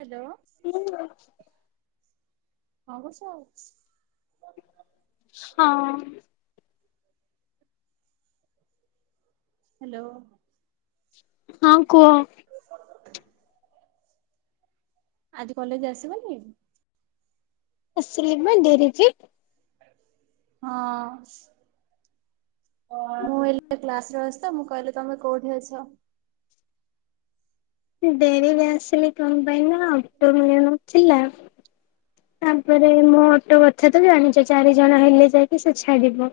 Hello. ହଁ। କଣ କରୁଚ? ହଁ। ହ୍ୟାଲୋ। ହଁ କୁହ? [inaudible] ଆଜି କଲେଜ ଆସିବନି? ଆସିଲି ବା ଡେରିରେ। ହଁ ମୁଁ ହେଲେ କ୍ଲାସ ରେ ଅଛି। ତ ମୁଁ କହିଲି ତମେ କୋଉଠି ଅଛ? ଡେରିରେ ଆସିଲି କଣ ପାଁଇ ନା ଅଟ ମିଳୁନଥିଲା। ତାପରେ ମୋ ଅଟୋ କଥା ତ ଜାଣିଛ ଚାରିଜଣ ହେଲେ ଯାଇକି ସେ ଛାଡ଼ିବ।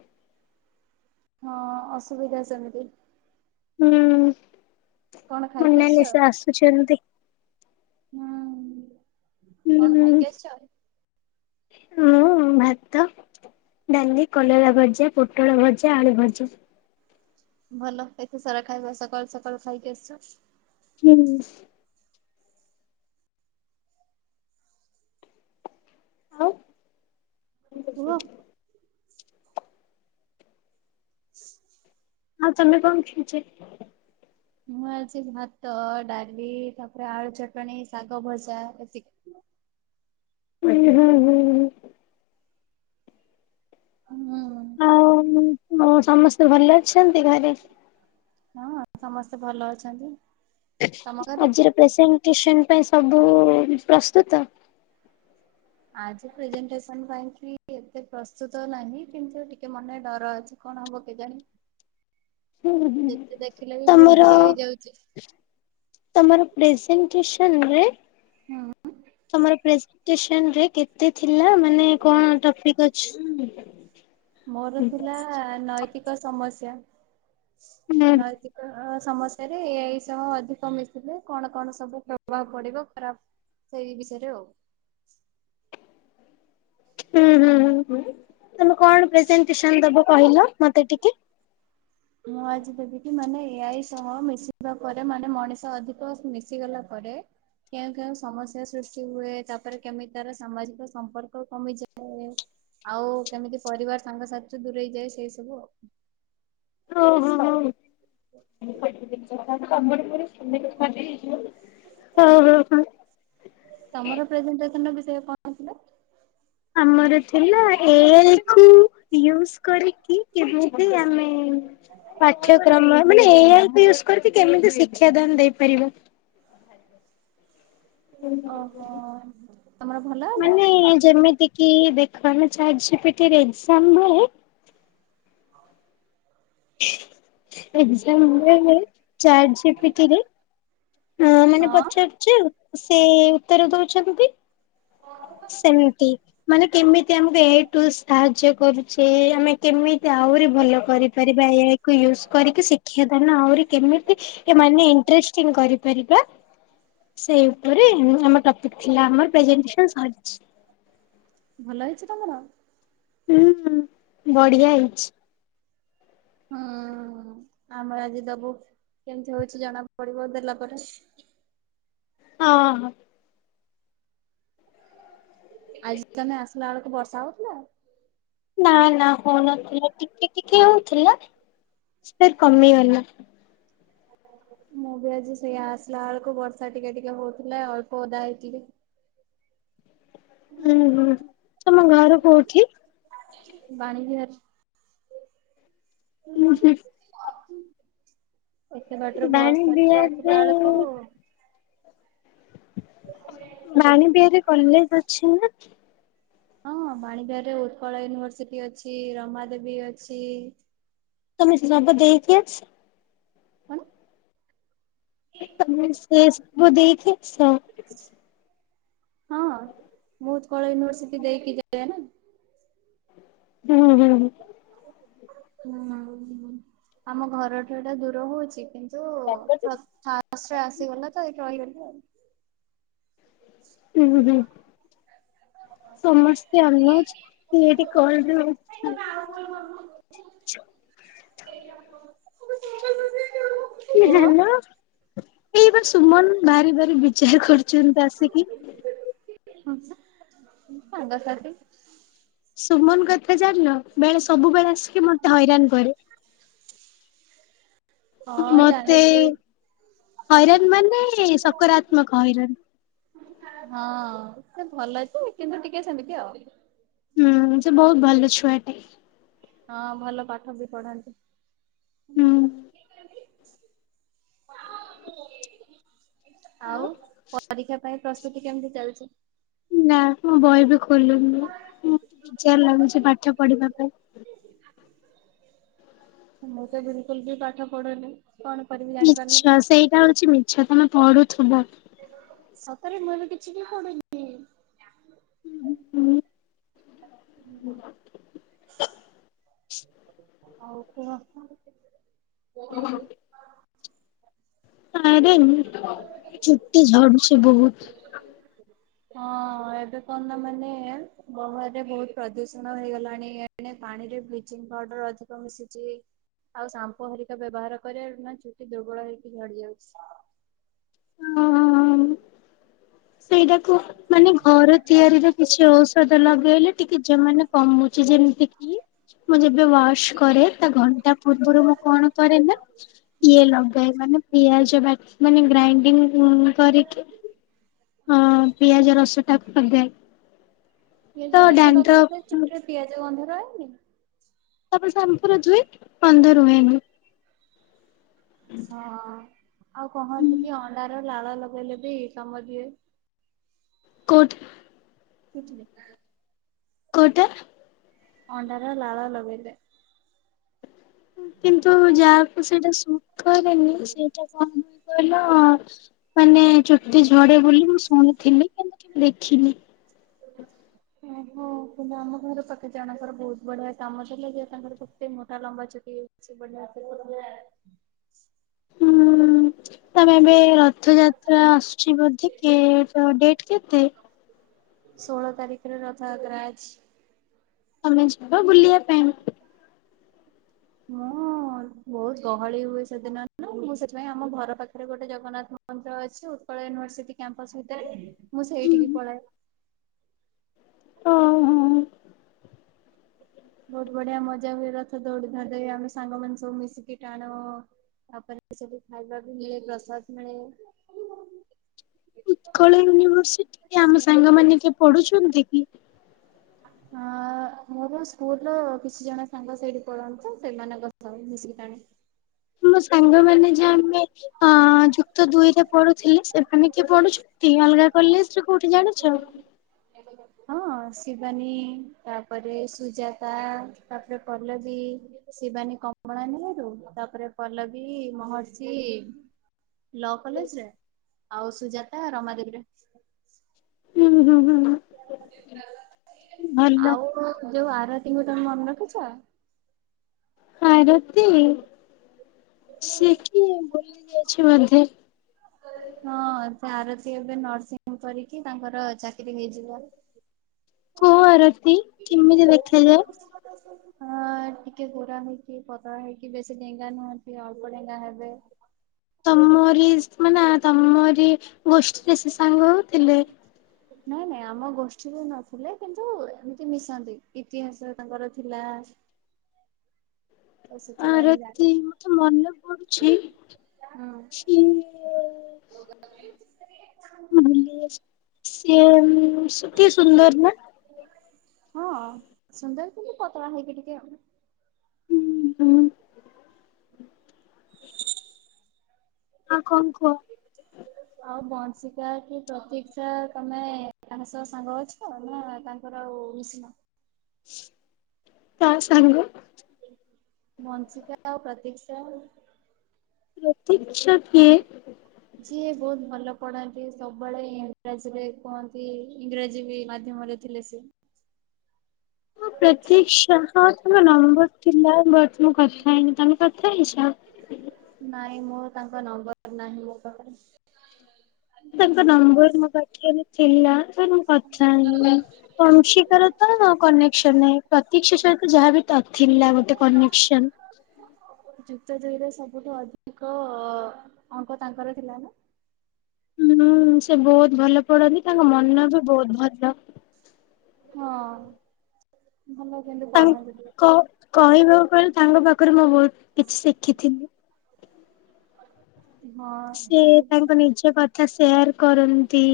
ହଁ ଅସୁବିଧା ସେମିତି। ହୁଁ କଣ ଖାଇକି ଆସିଛ ମୋନାଲିଶା ଆସୁଛନ୍ତି। ହୁଁ, ହୁଁ। କଣ ଖାଇକି ଆସିଛ? ମୁଁ ଭାତ। ଡାଲି, କଲରା ଭଜା, ପୋଟଳ ଭଜା, ଆଳୁ ଭଜା। ଭଲ ଏତେ ସାରା ଖାଇବା ସକାଳୁ ସକାଳୁ ଖାଇକି ଆସିଛ। ହୁଁ। ଆଉ। ହୁଅ। [inaudible] ଆଉ ତମେ କଣ ଖାଇଛ? ମୁଁ ଆଜି ଭାତ, ଡାଲି, ତାପରେ ଆଳୁ ଚଟଣି, ଶାଗ ଭଜା ଏତିକି। ହୁଁ ହୁଁ ହୁଁ। ହୁଁ। ଆଉ ହଉ ସମସ୍ତେ ଭଲ ଅଛନ୍ତି ଘରେ? ହଁ ସମସ୍ତେ ଭଲ ଅଛନ୍ତି। ତମ ଘରେ ଆଜିର ପ୍ରେଜେଣ୍ଟେସନ ପାଇଁ ସବୁ ପ୍ରସ୍ତୁତ। ଆଜି ପ୍ରେଜେଣ୍ଟେଟେସନ ପାଇଁ କି ଏତେ ପ୍ରସ୍ତୁତ ନାହିଁ କିନ୍ତୁ ଟିକେ ମନେ ଡର ଅଛି। କଣ ହବ କେଜାଣି? ହୁଁ ଯେତେ [unintelligible] ଦେଖିଲେ ବି ଭୁଲ ତମର। ଟିକେ ହେଇଯାଉଛି। ତମର ପ୍ରେଜେଣ୍ଟଟେସନ ରେ ହୁଁ। ତମର ପ୍ରେଜେଣ୍ଟଟେସନ ରେ କେ କେତେ ଥିଲା ମାନେ କଣ ଟପିକ ଅଛି? ଏତିକ ସମସ୍ୟା ନଈ ହୁଁ କି ଅ ଅ ସମସ୍ୟାରେ ଏଇସବୁ ଅଧିକ ମିଶିଲେ କଣ କଣ ସବୁ ପ୍ରଭାବ ପଡିବ ଖରାପ। ସେଇ ବିଷୟରେ ଆଉ। ହୁଁ ହୁଁ ହୁଁ ହୁଁ ତମେ କଣ ପ୍ରେଜେଣ୍ଟେଟେସନ ଦବ କହିଲ ମତେ ଟିକେ? ମୁଁ ଆଜି ଦେବିକି ମାନେ ଏଇ ସହ ମିଶିବା ପରେ ମାନେ ମଣିଷ ଅଧିକ ମିଶିଗଲା ପରେ କେଉଁ କେଉଁ ସମସ୍ୟା ସୃଷ୍ଟି ହୁଏ ତାପରେ କେମିତି ତାର ସାମାଜିକ ସମ୍ପର୍କ କମିଯାଏ। ଆଉ କେମିତି ପରିବାର ସାଙ୍ଗଶାଥି ଠୁ ଦୂରେଇଯାଏ ସେଇ ସବୁ ଆଉ। ଓ ହୋ ହଉ। [unintelligible] ହଁ ହଁ ହଁ। ତମର ପ୍ରେଜେଣ୍ଟେଟେସନ ର ବିଷୟ କ ଆମର ଥିଲା ଏଇ କୁ ୟୁଜ କରିକି କେମିତି ଆ [inaudible] ପାଠ୍ୟକ୍ରମ ମାନେ ଏଇ କୁ ୟୁଜ କରିକି କେମତି ଶିକ୍ଷା ଦାନ ଦେଇପାରିବ? ଓହୋ ତମର ଭଲ? ହେଲା ମାନେ ଯେମିତି କି ଦେଖାନ ଚାଟ୍ ଯୁପିଟି ରେ ଏଜାମ ହୁଏ। ଏକ୍ଜାମ ହୁଏ ଚାଟ୍ ଜୁପିଟି ରେ। ହଁ ମାନେ ପଚାରୁଛେ ଆଉ ସେ ଉତ୍ତର ଦଉଛନ୍ତି କି। [unintelligible] ସେମତି। ମାନେ କେମିତି ଆମକୁ ଏଇଠୁ ସାହାଯ୍ୟ କରୁଛେ, ଆମେ କେମିତି ଆହୁରି ଭଲ କରିପାରିବା, ଏହାକୁ ୟୁଜ୍ କରିକି ଶିକ୍ଷାଦାନ ଆହୁରି କେମିତି ଟିକେ ମାନେ ଇଣ୍ଟ୍ରେଷ୍ଟିଙ୍ଗ କରିପାରିବା ସେଇ ଉପରେ, ଆମ ଆମର ଟପିକ ଥିଲା ଆମର ପ୍ରେଜେନସନ୍ ସରିଛି। ଭଲ ହେଇଛି ତମର? ହୁଁ ହୁଁ, ବଢିଆ ହେଇଛି। ହଁ, ଆମର ଆଜି ଦବୁ, କେମତି ହଉଛି ଜଣାକୁ ପଡିବ ଦେଲା ପରେ। ହଁ ହଁ। ଆଜି ତମେ ଆସିଲା ବେଳକୁ ବର୍ଷା ହଉଥିଲା? ନା ନା ହଉନଥିଲା। ଟିକେ ଟିକେ ହଉଥିଲା, ସିଏ କମିଗଲା। ମୁଁ ବି ଆଜି ସେଇଆ, ଆସିଲା ବେଳକୁ ବର୍ଷା ଟିକେ ଟିକେ ହଉଥିଲା ଅଳ୍ପ ଓଦା ହେଇଥିଲି। ହୁଁ ହୁଁ। ତମ ଘର କୋଉଠି? ବାଣୀବିହାର। [unintelligible] ଏତେ ବାଟରୁ ବସ୍ ବାଣୀ ଧରିକି ବିହାରରେ ଆସିଲା ବେଳକୁ ବାଣୀବିହାରରେ କଲେଜ ଅଛି ନା? ହଁ, ବାଣୀବିହାରରେ ଉତ୍କଳ ୟୁନିଭରସିଟି ଅଛି, ରମା ଦେବୀ ଅଛି ତମେ ତ ସବୁ ଦେଇକି ଆସି କଣ? ତମେ ସେ ସବୁ ଦେଇକି ସୋ ହଁ, ମୁଁ ଉତ୍କଳ ୟୁନିଭର୍ସିଟି ଦେଇକି ଯାଏ ନା। ହୁଁ-ହୁଁଁ-ହୁଁ। ହୁଁ ଉଁ, ଆମ ଘରଠୁ ଏଟା ଦୂର ହଉଛି କିନ୍ତୁ ପ୍ର ଥା ବସ୍ ରେ ଆସିଗଲା ତ ଏଇଠି ରହିଗଲି ଆଉ। ଉୁଁ ହୁଁ। ସମସ୍ତେ ଅନଉଚନ୍ତି ଏଇଠି କଲ୍ ରେ ଆଉ। ହେଇ ତମେ ଆଉ କଲ୍ କରୁନ। ଏ-ଏ କୁହ ହ୍ୟାଲୋ, ଏଇ ବା ସୁମନ ଭାରି ଭାରି ବିଚାର କରୁଛନ୍ତି ଆସିକି। ହଁ ସାର୍, ସାଙ୍ଗସାଥି ସୁମନ କଥା ଜାଣିଲ, ବେଳେ ସବୁବେଳେ ଆସିକି ମତେ ହଇରାଣ କରେ। ହଁ ମତେ, ଚାଲିଛି। ହଇରାଣ ମାନେ ସକାରାତ୍ମକ ହଇରାଣ। ହଁ, ସେ ଭଲ ଯେ କିନ୍ତୁ ଟିକେ ସେମିତି ଆଉ। ହୁଁ, ସେ ବହୁତ ଭଲ ଛୁଆଟେ। ହଁ, ଭଲ ପାଠ ବି ପଢ଼ନ୍ତି। ହୁଁ। ଆଉ ପରୀକ୍ଷା ପାଇ ପ୍ରସ୍ତୁତି କେମତି ଚାଲିଚି? ନାଁ, ମୁଁ ବହି ବି ଖୋଲୁନି ବା। ମୁଁ ବିଜାର ଲାଗୁଛି ପାଠ ପଢିବା ପାଇଁ। ମୁଁ ତ ବିଲକୁଲ ବି ପାଠ ପଢୁନି। କଣ କରିବି ଜାଣିପାରୁନି ମିଛ, ସେଇଟା ହଉଛି ମିଛ ତମେ ପଢ଼ୁଥିବ। ସତରେ ମୁଁ ଏବେ କିଛି ବି ପଡୁନି। ଉଁ ଉଁ। ହ ଆଉ କୁହ। ଆରେ ଚୁଟି ଝଡ଼ୁଛି ବହୁତ। ହଁ ଏବେ କଣ ନା ମାନେ, ବଙ୍ଗଳାରେ ବହୁତ ପ୍ରଦୂଷଣ ହେଇଗଲାଣି ମାନେ ପାଣିରେ ବ୍ଲିଚିଂ ପାଉଡର ଅଧିକ ମିଶିଚି ଆଉ ଶାମ୍ପୁ ହେରିକା ବ୍ୟବହାର କରିଆରୁ ନା ଚୁଟି ଦୁର୍ବଳ ହେଇକି ଝଡି ଯାଉଛି। ସେଇଟାକୁ ମାନେ ଘର ତିଆରିରେ କିଛି ଔଷଧ ଲଗେଇଲେ ଟିକେ ଜ ମ କମଉଛି ଯେମିତି କି ମୁଁ ଯେବେ ୱାଶ କରେ ତା ଘଣ୍ଟା ପୂର୍ବରୁ ମୁଁ କଣ କରେ ନା ଇଏ ଲଗାଏ ମାନେ ପିଆଜ ବା ମାନେ ଗ୍ରାଇଣ୍ଡିଙ୍ଗ କରିକି ହଁ ପିଆଜ ରସ ଟା ପିଆଜ ରସା ଲଗେଇଲେ ଚୁଟିରେ ପିଆଜ ଗନ୍ଧ ଦବନି। ସବ ସମ୍ପୁର ଦୁଏ ବନ୍ନ୍ଦ ରୁହେନି। ହଁ ଆଉ କହନ୍ତି କି ଅଣ୍ଡାର ଲାଳ ଲଗେଇଲେ ବିଇ କାମ ଦିଏ। କୋଉଠି? [inaudible] କୋଉଟା? ଅଣ୍ଡାର ଲାଳ ଲଗେଇଲେ। କିନ୍ତୁ ଯାହାକୁ ସେଇଟା ସୁଖରେନି ସେଇଟା କଣ କହିଲ ମାନେ ଚୁଟି ଝଡେ ବୋଲି ମୁଁ ଶୁଣିଥିଲି କିନ୍ତୁ ଦେଖିନି। ଓ ହୋ କିନ୍ତୁ ଆମ ଘର ପାଖେ ଜାଣଙ୍କର ବହୁତ ବଢିଆ କାମ ଯ ତାଙ୍କର କେତେ ମୋଟା ଲମ୍ବା ଚୁଟି ଅ ବଢିଆ ହୁଁ ତମେ ଏବେ ରଥଯାତ୍ରା ଆସୁଛି ବୋଧିକ ଡେଟ କେତେ? ଷୋହଳ ତାରିଖରେ ରଥଯାତ୍ରା ଅଛି। ତମେ ଯିବା ବୁଲିବା ପାଇଁ। ମୁଁ ବହୁତ ଗହଳି ହୁଏ ସେଦିନ ନା। ମୁଁ ସେଥିପାଇଁ ଆମ ଘର ପାଖରେ ଗୋଟେ ଜଗନ୍ନାଥ ମନ୍ଦିର ଅଛି ଉତ୍କଳ ୟୁନିଭରସିଟି କ୍ୟାମ୍ପସ ଭିତରେ ମୁଁ ସେଇଠିକି ପଳାଏ। ହଁ ହଁ। ବହୁତ ବଢିଆ ମଜା ବି ରଥ ଦୌଡି ଧରି ଆମେ ସାଙ୍ଗମାନେ ସବୁ ମିଶିକି ଟାଣୁ। ଆପଣବି ଖାଇବା ବି ମିଳେ ପ୍ରସାଦ ମିଳେ। ଉତ୍କଳ ୟୁନିଭର୍ସିଟିରେ ଆମ ସାଙ୍ଗ ମାନ ପଢୁଛନ୍ତି କି? ଅ [inaudible] ମୋର ସ୍କୁଲର କିଛି ଜଣ ସାଙ୍ଗ ସେଇଠି ପଢନ୍ତି ତ ସେମାନଙ୍କ ସହ ମିଶିକି ମମ ସାଙ୍ଗମାନେ ଯା ଆମେ ଅ ଯୁକ୍ତ ଦୁଇରେ ପଢୁଥିଲେ। ସେମାନେ କିଏ ପଢୁଛନ୍ତି ଅଲଗା କଲେଜରେ କୋଉଠି ଜାଣିଛ? [inaudible] ହଁ ଶିବାନୀ ତାପରେ ସୁଜାତା ତାପରେ ପଲ୍ଲବୀ। ଶିବାନୀ କମଳା ନିରୁ ତାପରେ ପଲ୍ଲବୀ ମହର୍ଷି। ଲ କଲେଜରେ ଆଉ ସୁଜାତା ରମାଦେବୀରେ। ହୁଁ ହୁଁ ହୁଁ ଭଲ ଆଉ ଯୋଉ ଆର ରାତିଙ୍କୁ ତମେ ମନେ ରଖିଛ? ଆରତୀ ସିଏ କି ବୁଲି ଯାଇଛି ବୋଧେ? ହଁ ସେ ଆରତୀ ଏବେ ନର୍ସିଂ କରିକି ତାଙ୍କର ଚାକିରି ହେଇଯିବ। କଣ ଆରତି କେମିତି ଦେଖାଯାଏ? ହଁ ଟିକେ ଗୋରା ହେଇକି ପତଳା ହେଇକି ବେଶୀ ଡେଙ୍ଗା ନାହାନ୍ତି। କି ଅଳ୍ପ ଡେଙ୍ଗା ହେବେ। ତମରି ମାନେ ତମରି ଗୋଷ୍ଠୀରେ ସେ ସାଙ୍ଗ ହଉଥିଲେ। ନାଇଁ ନାଇଁ ଆମ ଗୋଷ୍ଠୀରୁ ନଥିଲେ କିନ୍ତୁ ଏମିତି ମିଶନ୍ତି ଇତିହାସ ତାଙ୍କର ଥିଲା। ତ ସେଥିପାଇଁ ମୁଁ ଜାଣି ଆରତି ମତେ ମନେ ପଡୁଛି। ହୁଁ [unintelligible] ସେ ଟିକେ ସୁନ୍ଦର ନା? ହଁ ସୁନ୍ଦର ତ ପତଳା ହେଇକି ଟିକେ। ହୁଁ ହୁଁ। ଆଉ କଣ କୁହ? ଆଉ ବଂଶିକା କି ପ୍ରତିୀକ୍ଷା ତମେ ତାଙ୍କ ସହ ସାଙ୍ଗ ଅଛ ର ଆଉ ମିଶିନ। ତା ସାଙ୍ଗ। [unintelligible] ପ୍ରତିକ୍ଷା କିଏ? ଯିଏ ବହୁତ ଭଲ ପଢ଼ାନ୍ତି ସବୁବେଳେ ଇଂରାଜୀରେ କୁହନ୍ତି ଇଂରାଜୀ ମାଧ୍ୟମରେ ଥିଲେ ସେ ହଁ ପ୍ରତୀକ୍ଷା ହଁ ତାଙ୍କ ନମ୍ବର ଥିଲା ବଟ୍ ମୁଁ କଥା ହେଇନି ତମେ କଥା ହେଇଛ? ନାଇଁ ମୋ ତାଙ୍କ ନମ୍ବର ନାହିଁ ମୋ ପାଖରେ। ତାଙ୍କ ନମ୍ବର ମୋ ପାଖରେ ଥିଲା ବଟ ମୁଁ କଥା ହେଇନି। କଂସିକାର ତ କନେକ୍ସନ ନାହିଁ ପ୍ରତୀକ୍ଷା ସହ ଯାହାବି ତ ଥିଲାଥିଲା ଗୋଟେ କନେକ୍ସନ। ଯୁକ୍ତ ଦୁଇରେ ସବୁଠୁ ଅଧିକ ଅଙ୍କ ତାଙ୍କର ଥିଲା ନା? ହୁଁ ସେ ବହୁତ ଭଲ ପଢନ୍ତି ତାଙ୍କ ମନ ବି ବହୁତ ଭଲ। ହଁ। ଭଲ କିନ୍ତୁ। ପଢାନ୍ତି ଟିକେ କହିବାକୁ ବ ତାଙ୍କ ପାଖରୁ ମୁଁ ବହୁତ କିଛି ଶିଖିଥିଲି। [inaudible] ହଁ ସେ ବହୁତ ତାଙ୍କ ନିଜ କଥା ସେୟାର କରନ୍ତି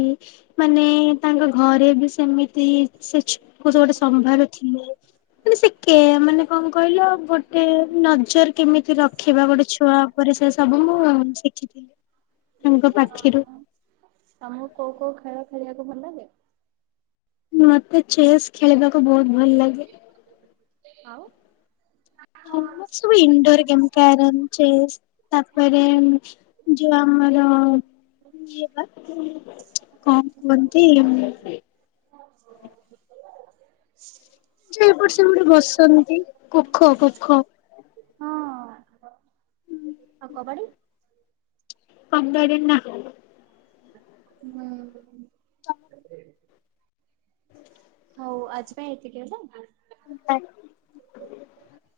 ମାନେ ତାଙ୍କ ଘରେ ବି ସେମିତି ସେ ଗୋଟେ ସମ୍ଭାର ଥିଲେ ମାନେ ସେ କେ ମାନେ କଣ କହିଲ ଗୋଟେ ନଜର କେମିତି ରଖିବା ଗୋଟେ ଛୁଆ ରେ ସେ ସବୁ ମୁଁ ଶିଖିଥିଲି। ତାଙ୍କ ପାଖିରୁ ଓ ତମକୁ କୋଉ କୋଉ ଖେଳ ଖେଳିବାକୁ ଭଲ ଲାଗେ? ମତେ ଚେସ୍ ଖେଳିବାକୁ ବହୁତ ଭଲ ଲାଗେ। ଆଉ। ଆଉ ସବୁ ଇନଡୋର ଗେମ୍ କ୍ୟାରମ ଚେସ୍ ତାପରେ ଯୋଉ ଆମର କଣ କୁହନ୍ତି? [inaudible] ଯେ ଏପଟେ ସେପଟେ ବସନ୍ତି କୋଖ କୋଖ ହଁ। ଆଉ କବାଡି? [unintelligible] ହୁଁ। ହଉ ଆଜି ପାଇଁ ଏତିକି ହେଲା। [unintelligible]